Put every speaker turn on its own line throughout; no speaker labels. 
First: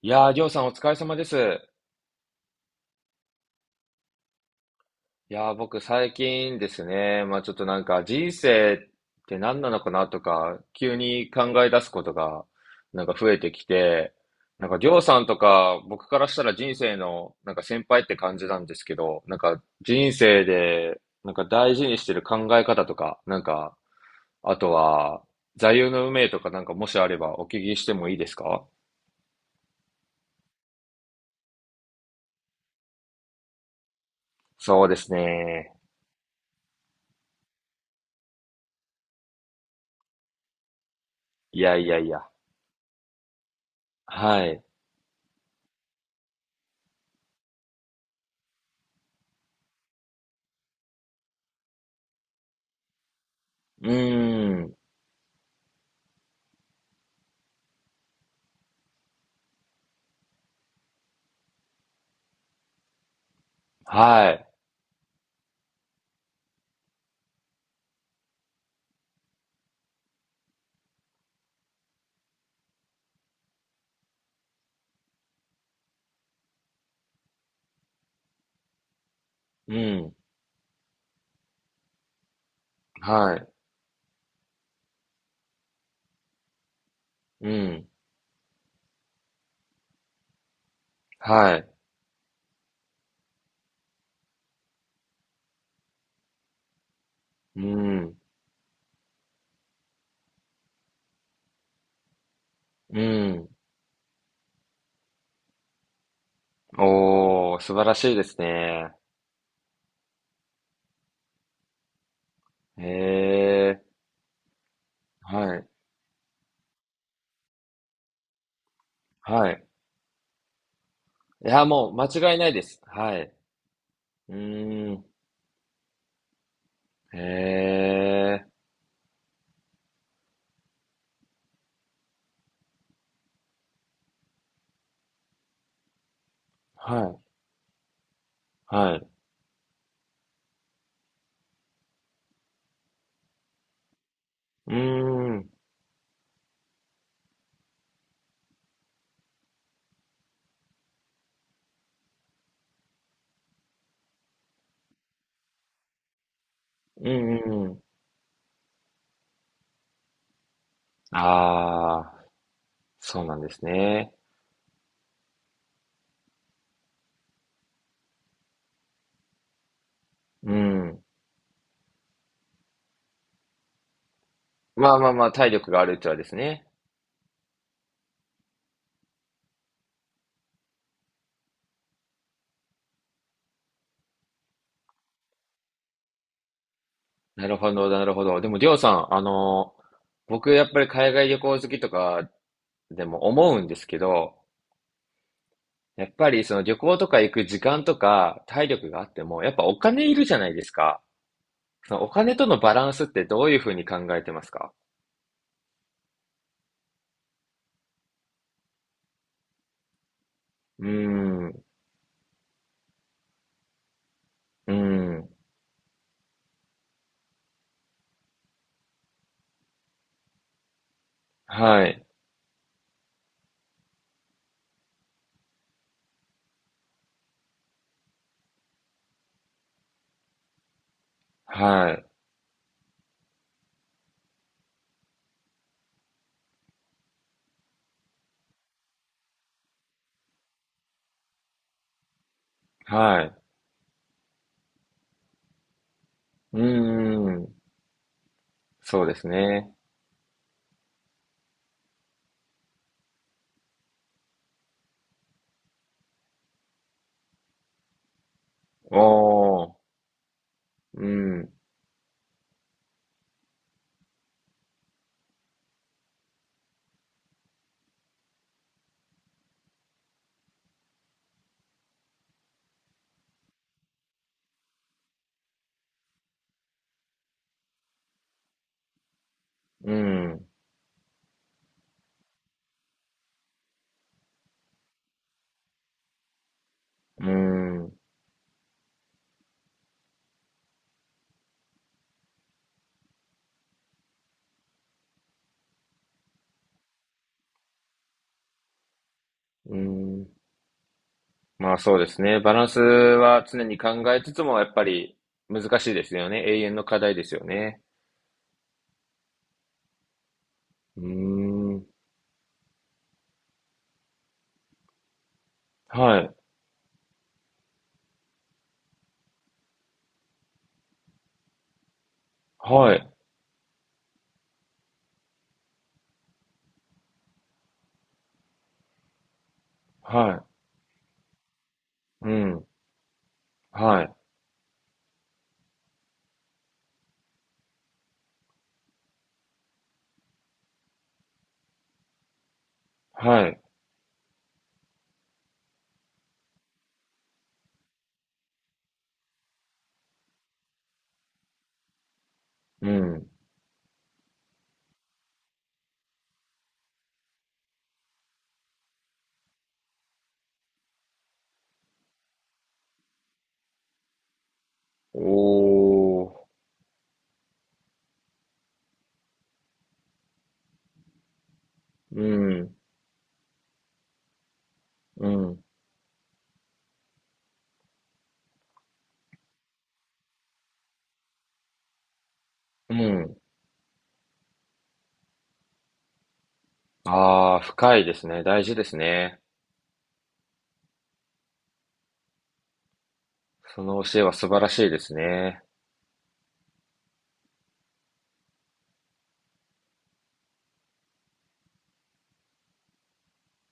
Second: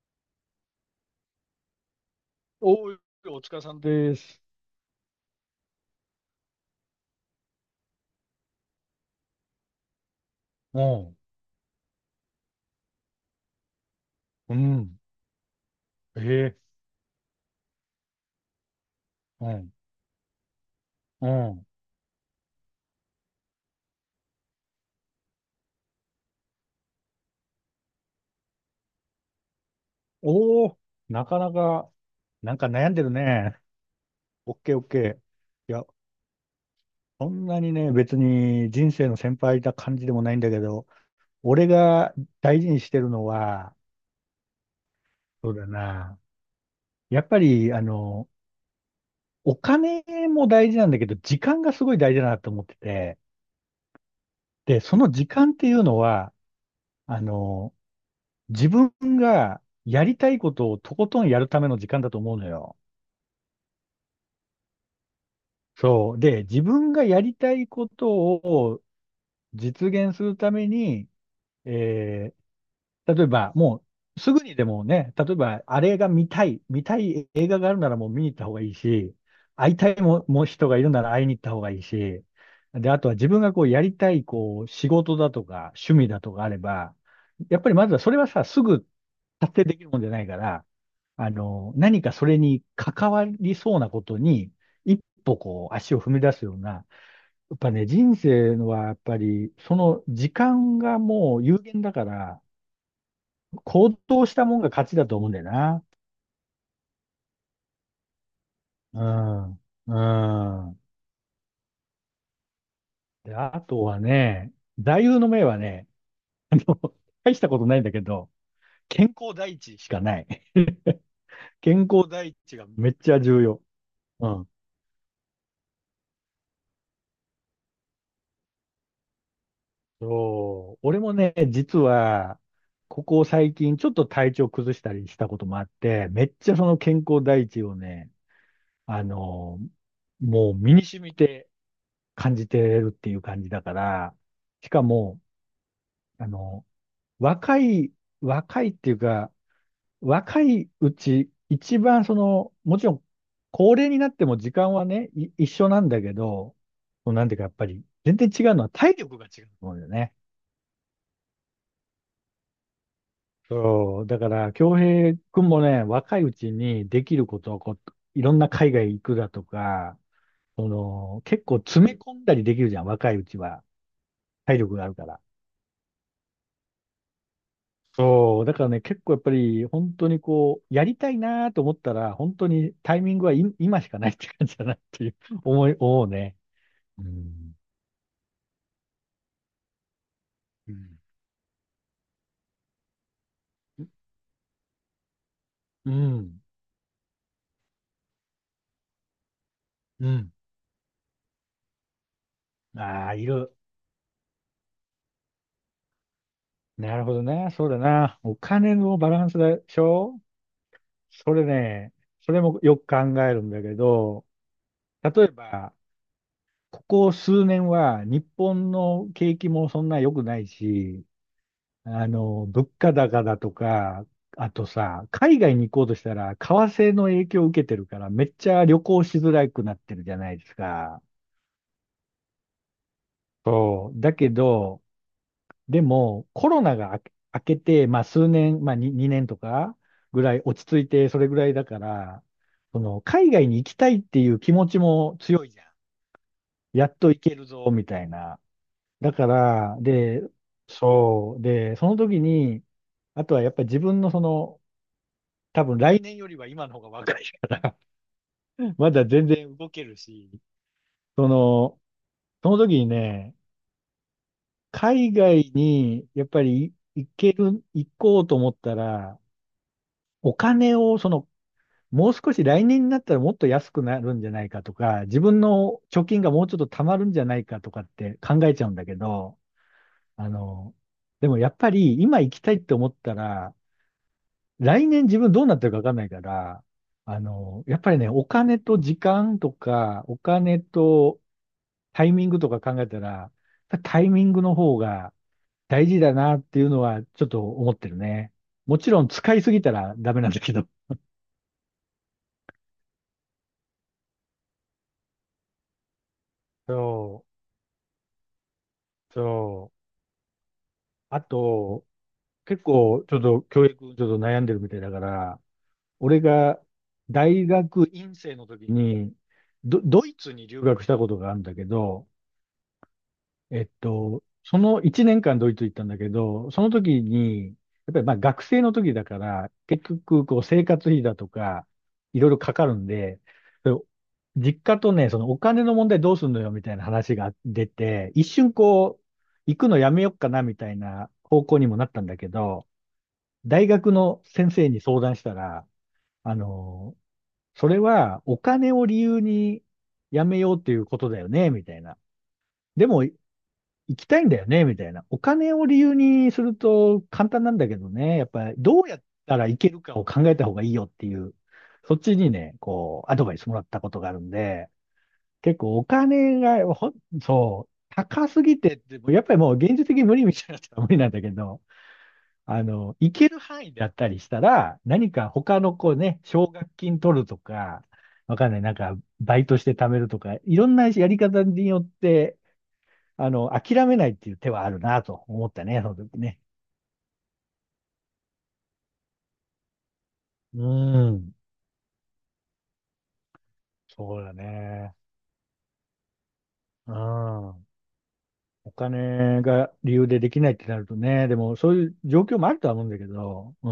いやー、りょうさんお疲れ様です。
おー、お疲れさんです。
いやー、僕最近ですね、まあちょっとなんか人生って何なのかなとか、
う
急
ん、
に考え出すことがなんか増えてきて、
う
なんかりょ
ん、
うさんとか僕か
え
らしたら
え、
人生のなんか先輩って感じなんですけど、なん
う
か
ん、
人生で
う
なんか
ん。
大事にしてる考え方とか、なんか、あとは座右の銘とかなんかもしあればお聞きしてもいいですか？
おー、なかなか、なんか悩んでるね。オッケーオ
そ
ッ
うで
ケ
す
ー。
ね。
や、そんなにね、別に人生の先輩な感じでもないんだけど、
い
俺
やいやい
が
や。
大事にしてるのは、
はい。
そうだな。やっぱり、お金も大事なんだけど、時間がすごい大事だなと思ってて、
うーん。
で、その時間っていうのは、あの、自分がやりたいことをとことんやるための時間だと思うのよ。
はい。
そう。で、自分がやりたいことを実現するために、えー例えば、もう、すぐにでもね、例えば、あれが見たい、映画があるならもう見に行った方がいいし、会
う
いたい
ん。
も、もう人がいるなら会いに行った方がいいし、で、あとは自
は
分
い。
がこうやりたい、こう、仕事だとか、趣味だとかあれば、
う
やっぱりま
ん。
ずはそれはさ、すぐ達成できるもんじゃないから、
はい。
何かそれに関わりそうなことに、一歩こう、足を踏み出すような、やっ
う
ぱね、
ん。
人生のはやっぱり、その時間がもう有限だから、
うん。
行動したもんが勝ちだと思うんだよな。
おお、素晴らしいですね。
うん。うん。
へ
で、あと
え。
はね、座右の銘
は
は
い。
ね、大したことないんだけど、健康
は
第
い。
一しかない。
い や、
健
もう
康第
間違いない
一
で
が
す。
めっち
は
ゃ
い。う
重要。うん。
ーん。へえ。
そう。俺もね、実は、ここ最近ちょっと体調崩したりしたこともあって、めっちゃその
は
健
い。
康第一をね、
は
あ
い。
の、もう身に染みて感じてるっていう感じだから、し
うー
かも、
ん。
あの、若い、若いっていうか、若いうち、一番その、もちろん、高齢になっても時間はね、一緒なんだけど、
う
そのなんてい
ん
うか、
う
やっ
ん
ぱ
うん。
り、全然違うのは体力が違うと思うんだよね。
ああ、そうなんです
そう、
ね。
だから、京平くんもね、若いうちにできることをこう、いろんな海外行くだとか、
う
そ
ん。
の、結構詰め込んだりできるじゃん、若いうちは。体力があ
ま
る
あ
か
まあ
ら。
まあ、体力があるうちはですね。
そう、だからね、結構やっぱり、本当にこう、やりたいなと思ったら、本当にタイミングはい今しかないって感じだなっていう 思うね。う
な
ん。
るほど、なるほど。でも、りょうさん、僕やっぱり海外旅行好きとかでも思うんですけど、
う
やっぱ
ん。
りその旅行とか行く時間とか体力があっても、やっぱお金
う
いるじ
ん。
ゃないですか。そのお金とのバランスっ
ああー、
て
い
どう
る。
いうふうに考えてますか？
なるほどね。そうだな。お金のバランスでしょ。
うー
それ
ん、う
ね、それもよく考えるんだけど、
ー
例え
ん、
ば、ここ数年は日本の景気もそんな良くないし、
はい、
物価高だとか、あとさ、海外に行こうとしたら、為替の影響を受けてるから、めっちゃ旅行しづらくなってるじゃないですか。
はい、
そう。だけど、でも、コロナが明けて、まあ数年、まあ2、年とかぐらい落ち着いて、それぐらいだから、その、
は
海
い、
外に行きたいっていう気持ちも強いじゃん。
うー
やっと行ける
ん、
ぞ、みたいな。
そう
だ
で
か
すね。
ら、で、そう。で、その時に、あとはやっぱり自分のその、多分来年よりは今の方が若いから ま
お
だ全然動
ー、
けるし、
う
そ
ん、
の、その時にね、海外にやっぱり行ける、行こうと思ったら、お金をその、もう少し来年になったらもっと安くなるんじゃないかとか、自分の貯金がもうちょっと貯まるんじゃないかとかって考えちゃうんだけど、
う
あ
ん、
の、でもやっぱり今行きたいって思ったら、来年自分どうなってるかわかんないから、
う
やっぱ
ん、
りね、お金と時間とか、お金とタイミングとか考えたら、タイミングの方が大事だなっていうのはちょっと思ってるね。もちろん使いすぎた
う
らダメ
ん。
なんだけど。
まあそうですね。バランスは常に考えつつも、やっぱり難しいですよね。永遠の課題で
そ
すよね。
そう。
うー
あ
ん、
と、結構、ちょっと教育、ちょっと悩んでるみたいだから、
は
俺
い。
が大学院生の時に、ドイツに留学したことがあるんだけど、
はい、
えっと、その1年間ドイツ行ったんだけど、その時に、やっぱりまあ学生の時だから、結局こ
は
う生活費だとか、い
い、う
ろいろか
ん、
かるんで、そう
はい、
実家とね、そのお金の問題どうすんのよみたいな話が出て、一瞬こう、行くのやめよっかなみたいな方向にもなったんだけど、
はい、
大学の先生に相談したら、あの、それはお金を理由にやめようっていうことだよね、みたいな。で
う
も、
ん。
行きたいんだよね、みたいな。お金を理由にすると簡単なんだけどね、やっぱりどうやったらいけるかを考えた方がいいよっていう、そっちにね、こう、アドバイスもらったことがあるんで、
お
結構お金
ー、
が、そう、高すぎてって、やっぱりもう現実的に無理みたいなやつは無理なんだけど、
うん、
行ける範囲だったりしたら、何
う
か他
ん、
のこうね、奨学金取るとか、わかんない、なんか、バイトして貯めるとか、いろんなやり方によって、
うん。
諦めないっていう手はあるなと思ったね、その時ね。
ああ、深いですね。大事ですね。
うん。
その教
そ
え
う
は
だ
素晴らしい
ね。
ですね。
うん。お金が理由でできないってなるとね、でもそういう状況もあるとは思うんだけど、う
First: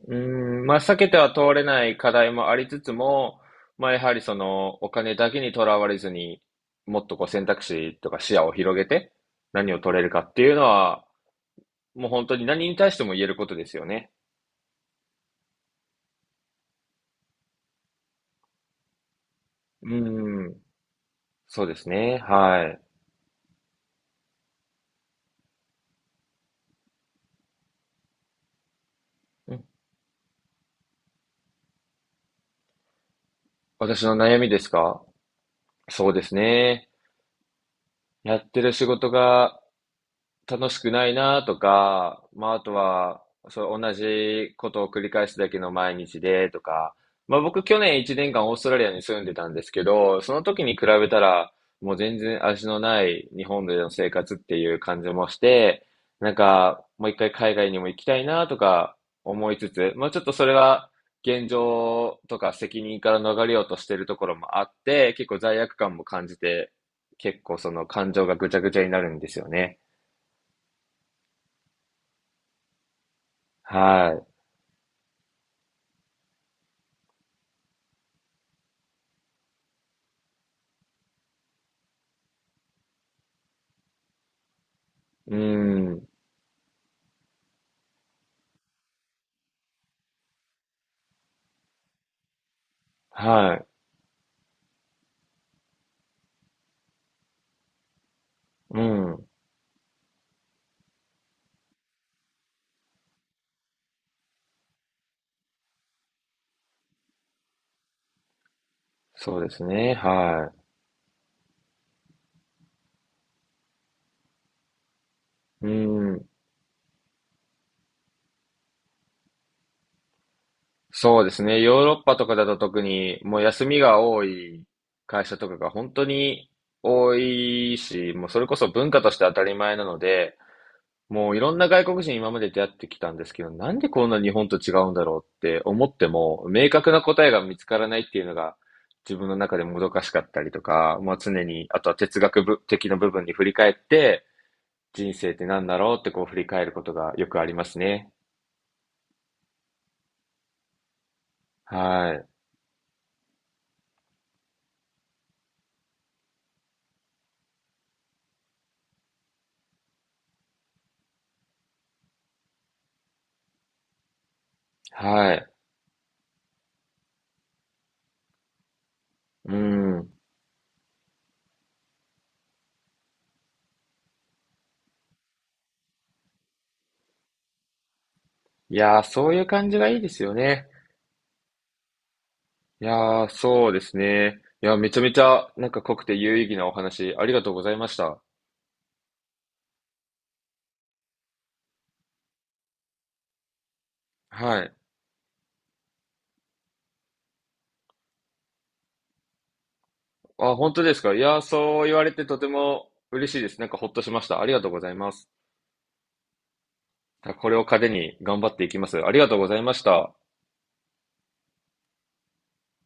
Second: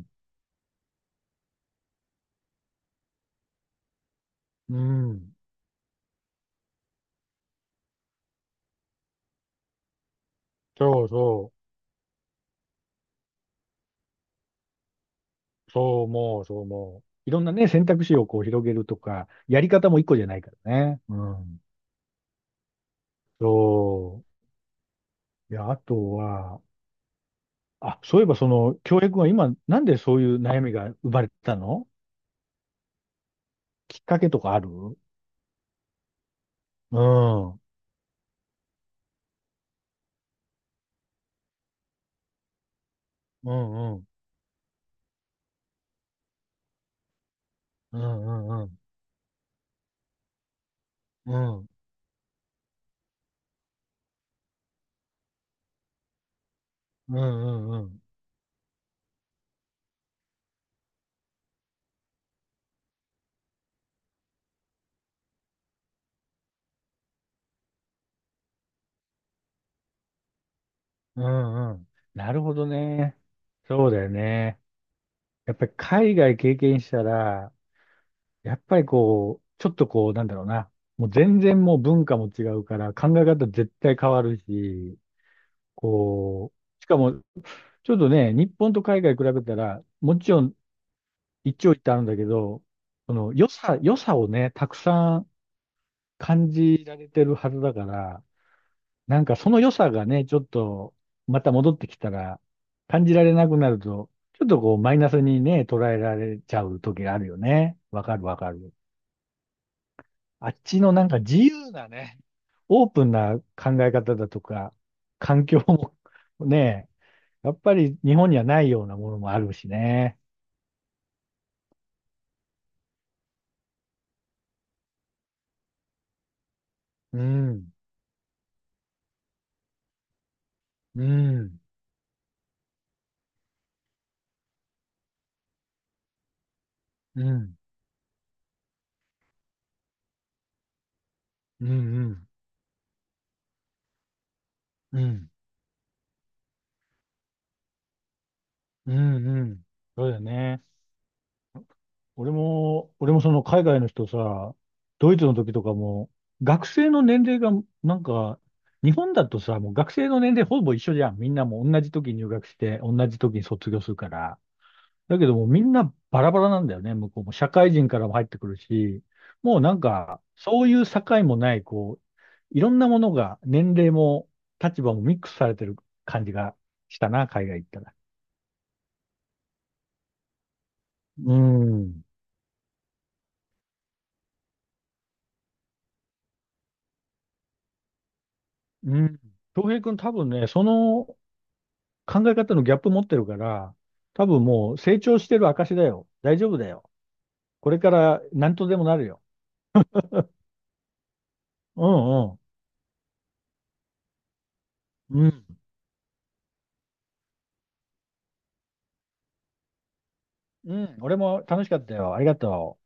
ん。
うーん、まあ、避けては通れない課題もありつつも、まあ、やはりその、
う
お金だ
ん、
けにとらわれずに、もっとこう選択肢とか視野を広げて、何を取れるかっていうの
そ
は、
うそ
もう本当に何に対しても言えることですよね。
う。そう思う。いろんなね、選択肢をこう広げるとか、やり
う
方も一個じゃない
ー
か
ん、
らね。うん。
そうですね、はい。
そういや、あとは、あ、そういえばその、京平は今、なんでそういう悩みが生まれたの？きっ
私の
かけ
悩
と
み
か
で
ある？
すか？そうですね。
うん。
やってる仕事が楽しくないなとか、まあ、あとは、
う
そう、
ん
同
うん。
じことを繰り返すだけの毎日でとか、まあ、僕去
う
年
ん
1年間
う
オー
ん
ス
う
トラ
ん。
リアに住んでたんですけど、その時に比べた
う
ら、
ん
もう全然味のない日本での生活っていう感じもして、なんか、もう
う
一回海
ん
外
う
にも行
ん
きたいなとか思いつつ、まあ、ちょっとそれは現状とか責任から逃れようとしてるところもあって、結構罪悪感も感じて、結構その感情がぐちゃぐちゃになるんですよね。
うん。うん、なるほどね。そうだよ
は
ね。やっぱり海外経験したら、やっぱりこう、ちょっとこう、なんだろうな。もう全然もう文化も違うから、考え方絶対変わるし、
い。うん。
こう、しかも、ちょっとね、日本と海外比べたら、もちろん一長一短あるんだけど、その良
はい。
さ、良さをね、たくさん感じられてるはずだから、
う
なん
ん。
かその良さがね、ちょっとまた戻ってきたら感じられなくなると、ちょっとこうマイナスにね、捉えられちゃう時があるよね。わかるわかる。
そうですね。
あ
は
っちのなんか自由なね、オープンな考え方だとか、環境
い。う
も
ん。
ね、やっぱり日本にはないようなものもあるしね。
そうですね。ヨーロッパとかだと特に、もう休みが多い会社とかが本当に多
うん、
いし、もうそれこそ文化として当たり前なので、
う
もういろん
ん、
な外国人今まで出会ってきたんですけど、なんでこんな日本と違うんだろうって思っても、明確な
う
答えが見
ん、
つからないっていうのが、自分の中でもどかしかったりとか、まあ常
う
に、
ん、う
あとは哲
ん、
学部的な部分に振り返って、
う
人
ん、
生って何だろうってこう振り返ることがよくありますね。
うん、うん。そうだよね。
はい。
俺もその海外の人さ、ドイツの時とかも、学生の年齢が、なんか、日本だとさ、もう学生の年齢ほぼ一緒じゃん。みんなもう同じ時に入学して、同じ時に卒業するから。だけ
は
どもう
い。
みんなバラバラなんだよね。向こうも社会人からも入ってくるし、
う
もうなん
ん。
か、そういう境もない、こう、いろんなものが、年齢も立場もミックスされてる感じがしたな、海外行ったら。
いやー、そういう感じがいいですよね。
うん。
いやー、そうですね。いや、めちゃめちゃなんか濃くて有意義なお話、ありがとうございました。
うん。東平君多分ね、その考え方のギャップ持ってるから、多分
は
も
い。
う成長してる証だよ。大丈夫だよ。これから何とでもなるよ。
あ、本当ですか？いやー、そう
う
言われ
ん
て
う
と
ん。
ても嬉しいです。なんかほっとしました。ありがとうございま
う
す。
ん。
これを糧に頑張っていきます。ありがとうございました。
うん。俺も楽しかったよ。ありがとう。